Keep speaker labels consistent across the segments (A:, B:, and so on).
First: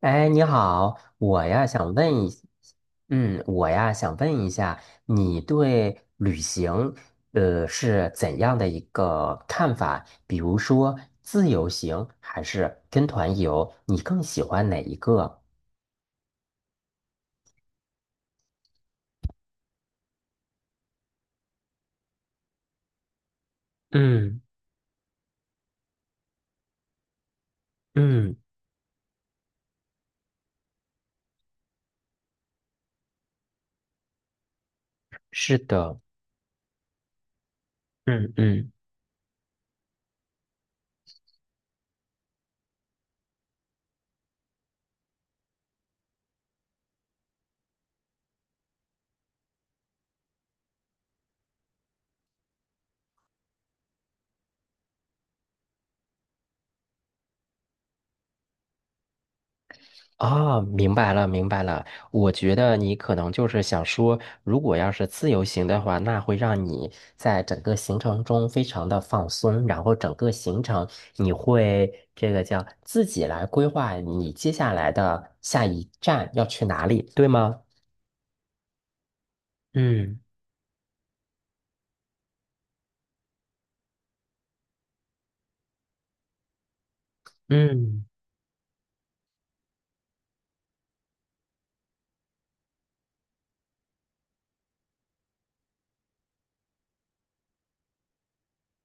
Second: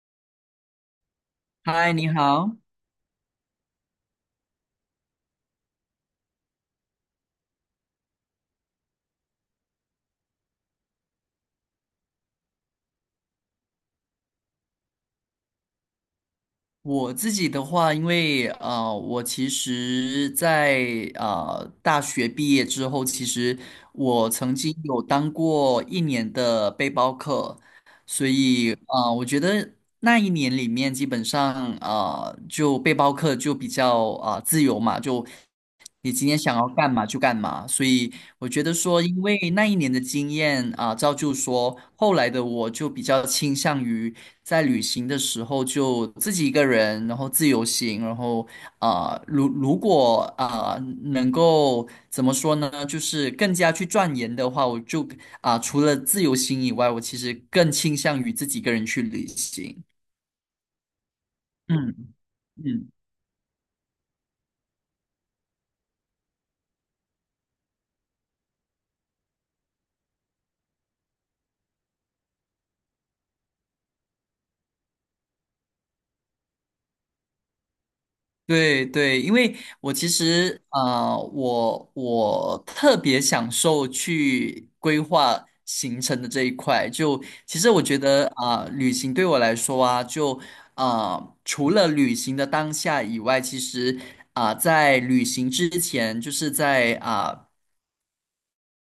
A: 哎，你好，我呀
B: 嗨，
A: 想
B: 你
A: 问一，
B: 好。
A: 我呀想问一下，你对旅行，是怎样的一个看法？比如说自由行还是跟团游，你更喜欢哪一个？
B: 我自己的话，因为啊，我其实在，大学毕业之后，其实我
A: 嗯
B: 曾经有当过一年的背包客，所
A: 嗯，
B: 以啊，我觉得那一年里面，基本上啊，就背包客就比较自由嘛，就
A: 是的，
B: 你今天想要干嘛就干嘛。所以
A: 嗯
B: 我觉
A: 嗯。
B: 得说，因为那一年的经验造就说后来的我就比较倾向于。在旅行的时候就自己一个人，然后自由行，然后啊，如果能够怎么说呢，就是更加去钻研的话，我就除了自由行以外，我其实更倾向于自己一个人去旅行。
A: 哦，明白了，明白了。
B: 嗯
A: 我觉得
B: 嗯。
A: 你可能就是想说，如果要是自由行的话，那会让你在整个行程中非常的放松，然后整个行程你会这个叫自己来规划你接下来的下一站要去哪里，对吗？
B: 对对，因为我其
A: 嗯
B: 实我特别享受去规划行程的这一块。就其实我觉
A: 嗯，
B: 得旅行对我来说啊，就除了旅行的当下以外，其实在旅行之前，就是在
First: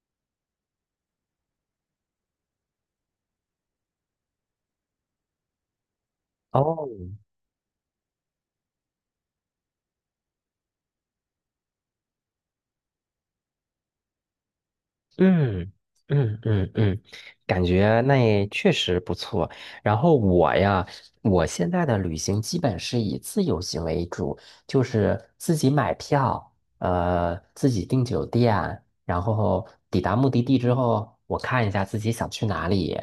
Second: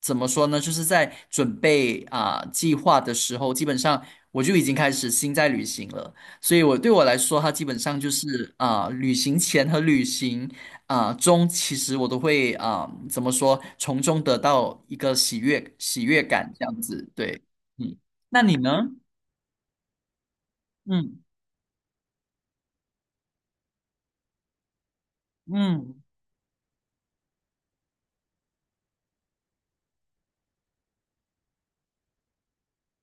B: 怎么说呢？就是在准备计划的时候，基本上我就已经开始心在旅行了。所以我
A: 哦。
B: 对我来说，它基本上就是旅行前和旅行中，其实我都会怎么说，从中得到一个喜
A: 嗯
B: 悦喜悦
A: 嗯
B: 感，这
A: 嗯
B: 样
A: 嗯，
B: 子。对，
A: 感
B: 嗯，
A: 觉那
B: 那
A: 也
B: 你呢？
A: 确实不错。然后我呀，
B: 嗯
A: 我现在的旅行基本是以自由行为主，就是自己买
B: 嗯
A: 票，自己订酒店，然后抵达目的地之后，我看一下自己想去哪里，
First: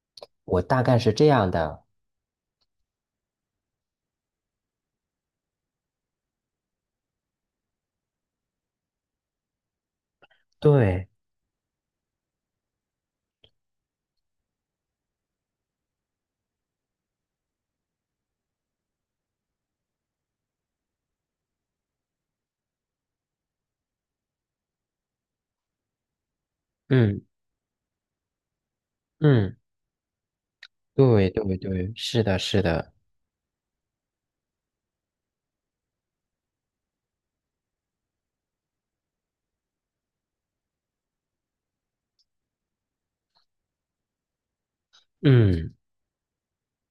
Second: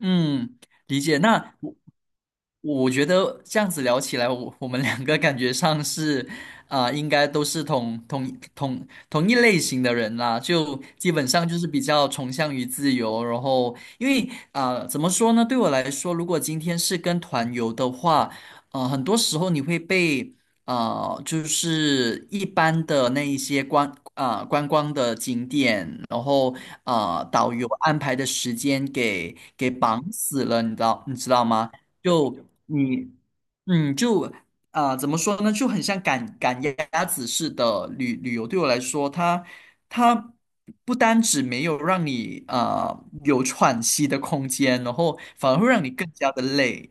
B: 嗯，
A: 我大概
B: 理
A: 是
B: 解。
A: 这样
B: 那。
A: 的。
B: 我觉得这样子聊起来，我们两个感觉上是，应该都是同一类型的人啦，就
A: 对，
B: 基本上就是比较崇尚于自由。然后，因为怎么说呢？对我来说，如果今天是跟团游的话，很多时候你会被就是一般的那一些观光的景点，然后
A: 嗯
B: 啊，导游安排的时间给
A: 嗯，
B: 给绑死了，你知道你
A: 对
B: 知道
A: 对
B: 吗？
A: 对，是
B: 就
A: 的，是的，
B: 你就怎么说呢，就很像赶鸭子似的旅游。对我来说，它它不单只没有让你啊有喘息的空间，然后反而会
A: 嗯。
B: 让你更加的累，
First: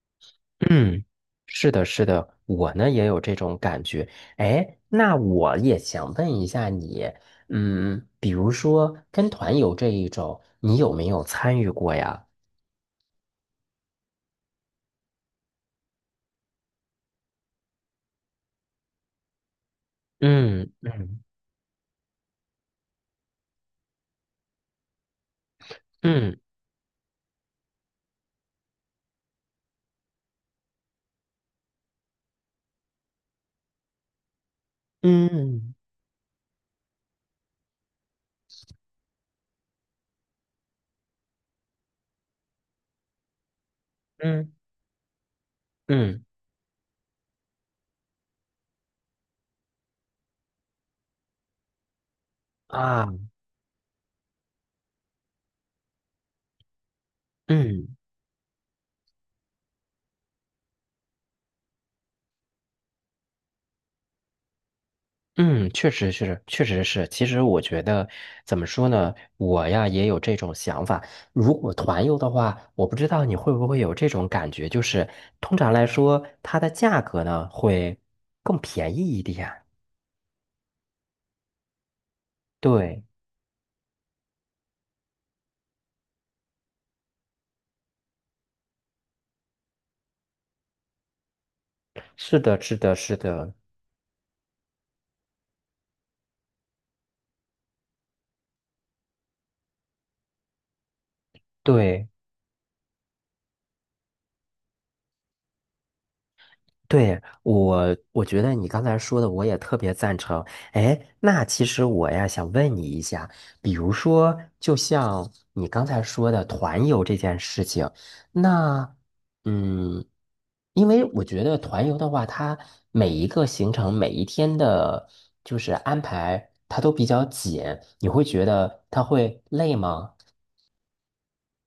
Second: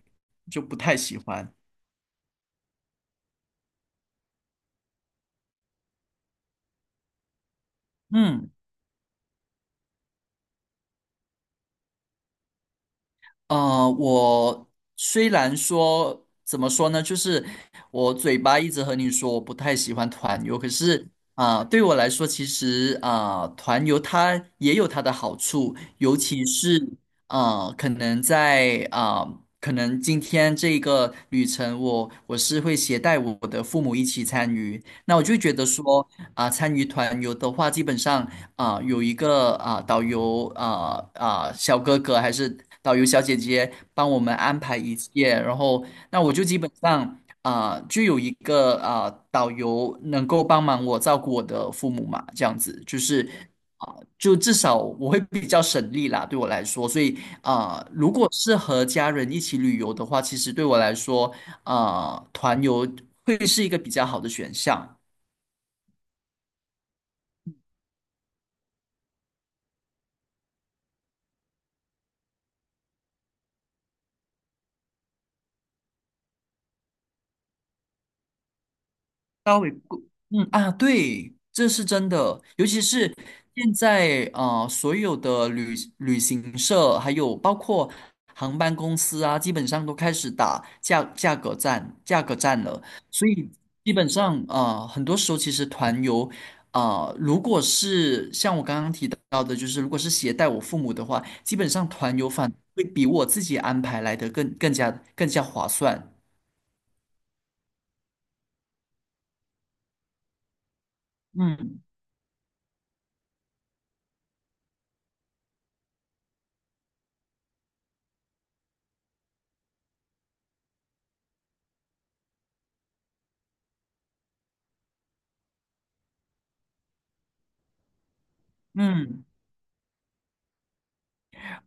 B: 就不太
A: 嗯，
B: 喜欢。
A: 是的，是的，我呢也有这种感觉。哎，那我也想问一下你，嗯，比如
B: 嗯。
A: 说跟团游这一种，你有没有参与过呀？
B: 我虽然说怎么说呢，就是我嘴巴一直和你说我不太喜欢团游，可
A: 嗯
B: 是
A: 嗯
B: 对我来说，其实团游它也有它的好处，尤
A: 嗯
B: 其是可能在可能今天这个旅程我，我是会携带我的父母一起参与，那我就觉得
A: 嗯
B: 说参与团游的话，基本上有一个导游小哥哥还是导游小姐姐帮我们
A: 嗯
B: 安排一切，然后那
A: 嗯
B: 我就基本上就有一个导游能够帮忙我照顾我的父母嘛，这样子就
A: 啊，
B: 是就至少我会比较省力啦，对我来说，所以
A: 嗯。
B: 如果是和家人一起旅游的话，其实对我来说团游会是一个比较好的选项。
A: 嗯，确实是，确实是。其实我觉得，怎么说呢，我呀也有这种想法。如果团游的话，我不知道你会不会有这种感觉，就是通常来说，它的价格呢会更便宜一点。
B: 稍微贵，嗯啊，对，这是真的，尤其
A: 对，
B: 是现在所有的旅行社还有包括航班公司啊，基本上都开始打价格
A: 是的，
B: 战
A: 是
B: 了。
A: 的，是
B: 所以
A: 的，
B: 基本上很多时候其实团游如果是像我刚刚提到的，就是如果是携带我父母的话，基本上
A: 对。
B: 团游反而会比我自己安排来的更加更加划算。
A: 对，我，我觉得你刚才说的我也特别赞成。哎，那其
B: 嗯
A: 实我呀想问你一下，比如说，就像你刚才说的团游这件事情，那，嗯，因为我觉得团游的话，它每一个行程每一天的，就是安排，它都比较紧，你会觉得它
B: 嗯。
A: 会累吗？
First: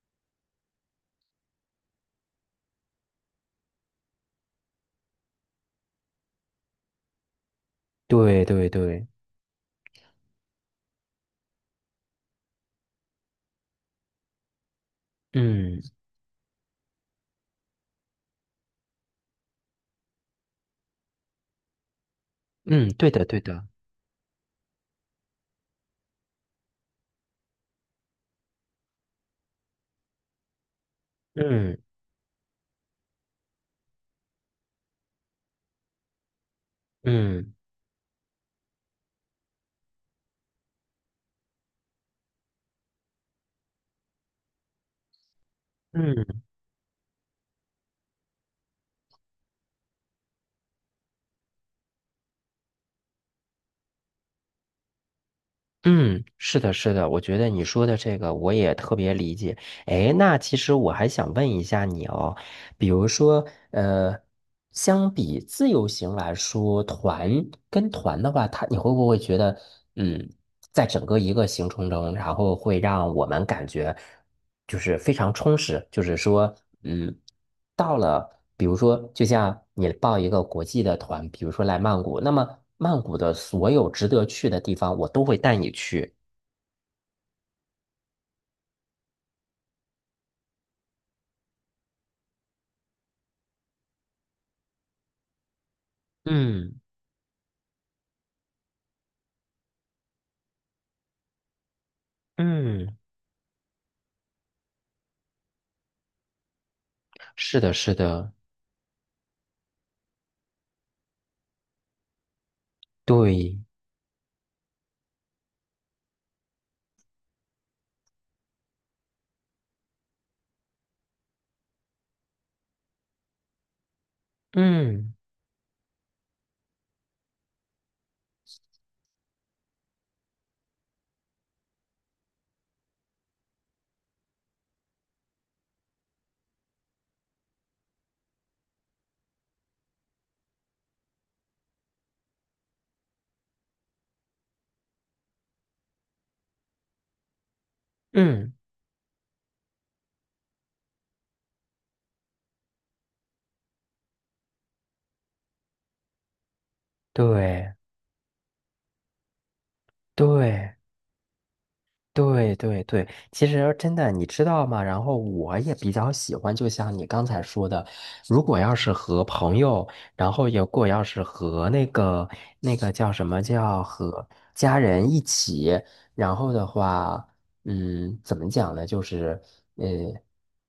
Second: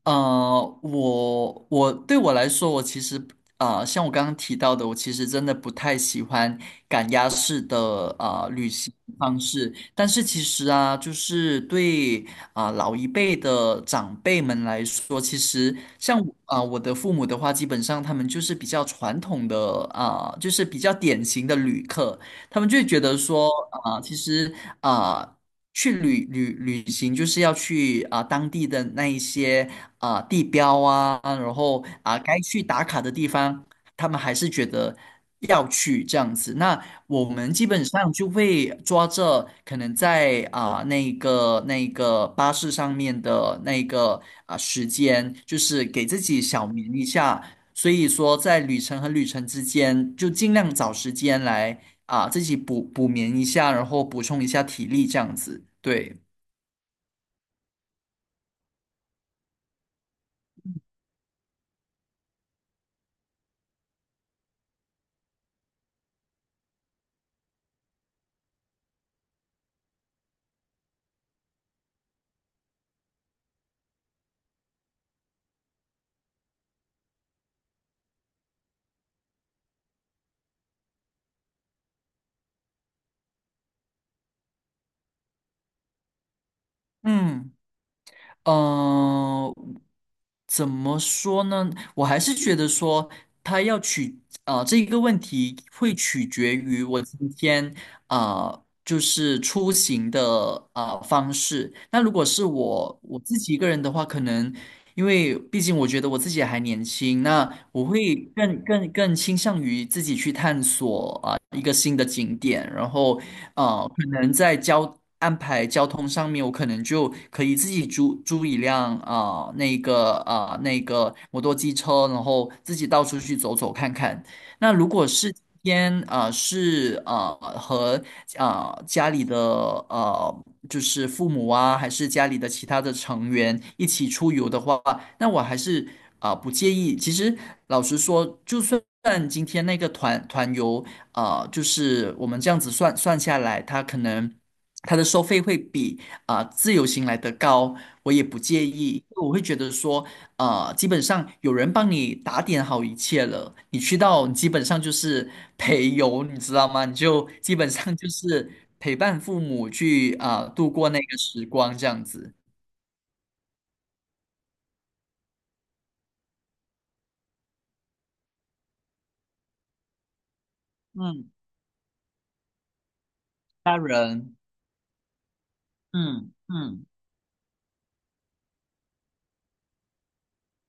B: 我对我来说，我其实啊，像我刚刚提到的，我其实真的不太喜欢赶鸭式的
A: 对对
B: 旅行
A: 对，
B: 方式。但是其实啊，就是对老一辈的长辈们来说，其实
A: 嗯
B: 像我的父母的话，基本上他们就是比较传统的就是比较典型的旅客。他们就会
A: 嗯，
B: 觉
A: 对
B: 得
A: 的对
B: 说，
A: 的，
B: 其实啊、呃去旅行就是要去当地的那一些地标啊，然
A: 嗯
B: 后该去打卡的地方，他们还是觉得要去这样子。那我
A: 嗯
B: 们基本上就会抓着可能在那个巴士上面的那个时间，就是给自己
A: 嗯。
B: 小眠一下。所以说，在旅程和旅程之间，就尽量找时间来啊，自己补眠一下，然后补充一下体力，这样子。对，
A: 嗯，是的，是的，我觉得你说的这个我也特别理解。哎，那其实我还想问一下你哦，比如说，相比自由行来说，团跟团的话，它你会不会觉得，嗯，在整个一个行程中，然后会让我们感觉就是非常充实，就是说，嗯。到了，比如说，就像你报一个国际的团，比如说来曼谷，那么曼谷的所有值得去的地方，我都会带你去。
B: 嗯，呃，怎么说呢？我还是觉得说，它要取啊、呃这一个问题会取决
A: 嗯
B: 于我今天啊、就是出行的方式。那如果是
A: 嗯，
B: 我自己一个人的话，可能因为毕竟我觉得我自己还年轻，那
A: 是的，
B: 我
A: 是
B: 会
A: 的，
B: 更倾向于自己去探索一个新的景点，然后
A: 对，
B: 可能在安排交通上面，我可能就可以自己租租一辆那个那个摩托机车，然后自己到处去走走看看。那如果
A: 嗯
B: 是今天是啊，和家里的呃就是父母啊，还是家里的其他的成员一起出游的话，那我还是不介意。其实老实说，就算今天那个团游。啊，就是我们这样子算算下来，它可能它的收费会比自由行来得高，我也不
A: 嗯，
B: 介意，因为我会觉得说，啊，基本上有人帮你打点好一切了，你去到你基本上就是陪游，你知道吗？你就基本
A: 对
B: 上就是陪伴父母去度
A: 对。
B: 过那个时光这样子，
A: 对对对，其实真的，你知道吗？然后我也比较喜欢，就像你刚才说的，如果要是和朋友，然后如果要是
B: 嗯，
A: 和那个那个叫什么
B: 家
A: 叫和
B: 人，
A: 家人一起，
B: 嗯
A: 然后的
B: 嗯。
A: 话，嗯，怎么讲呢？就是呃，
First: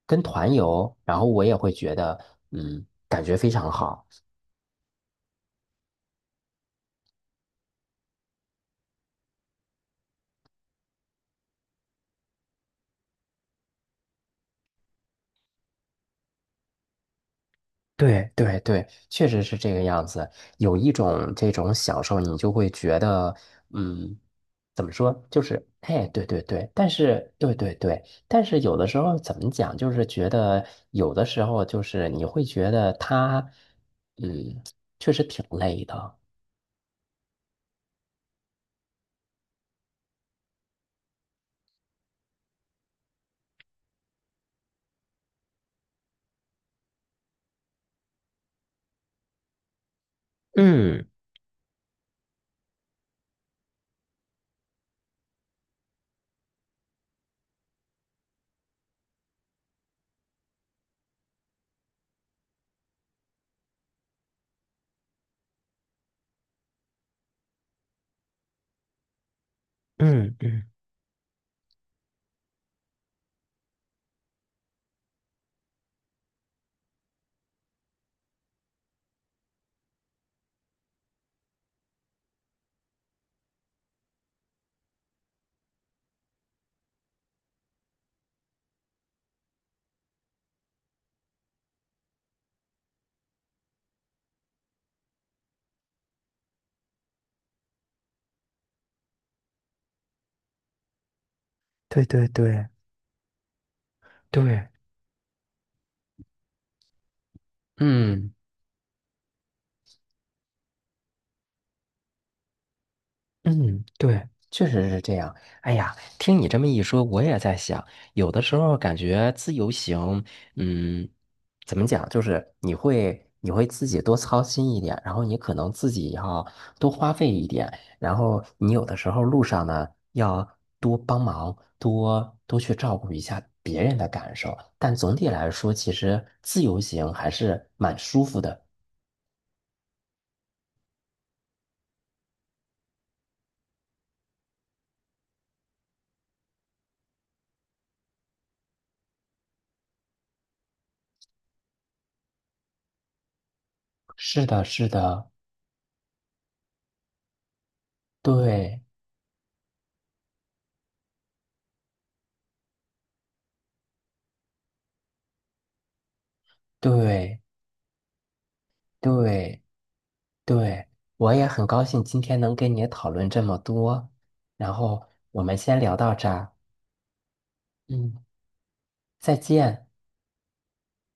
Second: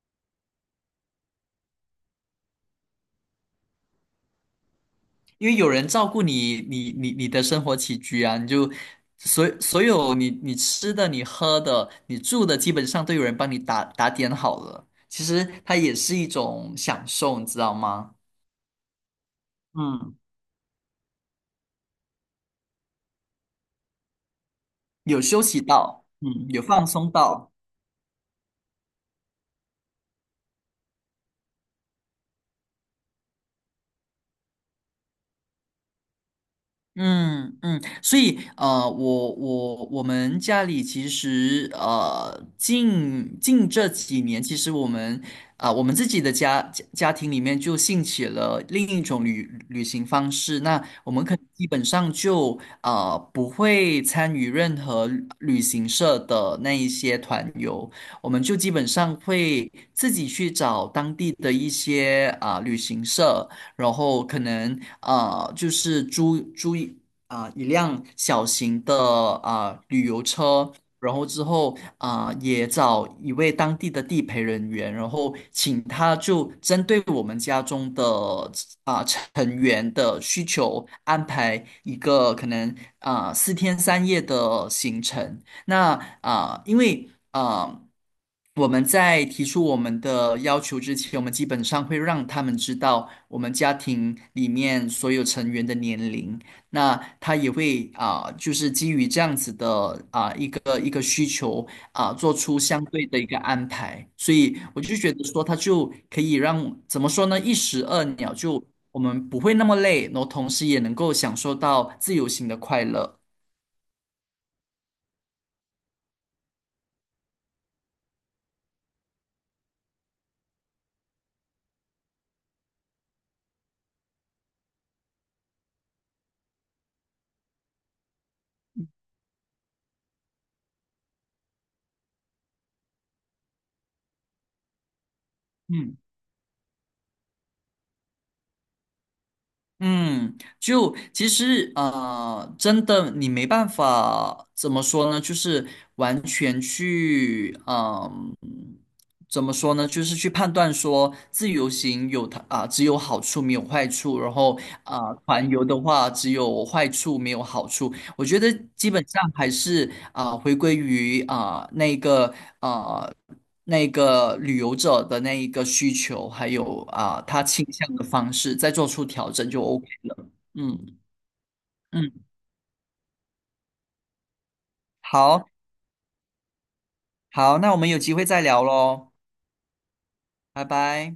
A: 跟团游，然后我也会觉得，嗯，感觉非常好。
B: 因为有人照顾你，你的生活起居啊，你就所有你吃的、你喝的、你住的，基本上都有人帮你打点好了。其实它也是一种享受，你知道吗？
A: 对对对，确实是这个样
B: 嗯，
A: 子。有一种这种享受，你就会觉得，嗯，怎么
B: 有
A: 说，就
B: 休息
A: 是，
B: 到，
A: 哎，对对
B: 嗯，有
A: 对，
B: 放
A: 但
B: 松
A: 是，
B: 到。
A: 对对对，但是有的时候怎么讲，就是觉得有的时候就是你会觉得他，嗯，确实挺累的。
B: 嗯嗯，所以我们家里其实近这几年，其实我们我们自己的家庭里面就兴起了另一种旅行方式。那
A: 嗯
B: 我们可能基本上就啊，不会参与任何旅行社的那一些团游，我们就基本上会自己去找当地的一些旅行社。然后可能就是租租一啊、一辆小型的旅游
A: 嗯嗯，
B: 车，然后之后也找一位当地的地陪人员，然后请他就针对我们家中的成员的需求安排一个可能4天3夜的行程。那因为我们在提出我们的要求之前，我们基本上会让他们知道我们家庭里面所有成员的年龄。那他也会就是基于这样子的一个需求
A: 对对
B: 做出
A: 对
B: 相对的一个安排。所以
A: 对，
B: 我就觉得说，他就可以让怎么说呢，一石二
A: 嗯。
B: 鸟就。我们不会那么累，然后同时也能够享受到自由行的快乐。
A: 嗯，对，确实是这样。哎呀，听你这么一说，我也在想，有的时候感觉自由行，嗯，怎么讲，就是你会你会自己多操心一点，然后你可能自己要多花费一点，然后你有的时候路上呢要多帮忙，多多去照顾一下别人的感受。但总体来说，其
B: 嗯。
A: 实自由行还是蛮舒服的。
B: 嗯，就其实啊，真的你没办法怎么说呢？就是完全去怎么说呢？就是去判断说自由行有它只有好处没有坏处，然
A: 是
B: 后
A: 的，是的，
B: 团游的话只有坏处没有好处。我觉得
A: 对
B: 基本上还是回归于那个啊那个旅游者的那一个需求，还有
A: 对。
B: 他倾向的方式，再做出调整
A: 对
B: 就 OK 了。
A: 对，
B: 嗯
A: 我也很高兴
B: 嗯，
A: 今天能跟你讨论这么多，然后我
B: 好
A: 们先聊到这儿，
B: 好，那我们有机
A: 嗯，
B: 会再聊喽，
A: 再见。
B: 拜拜。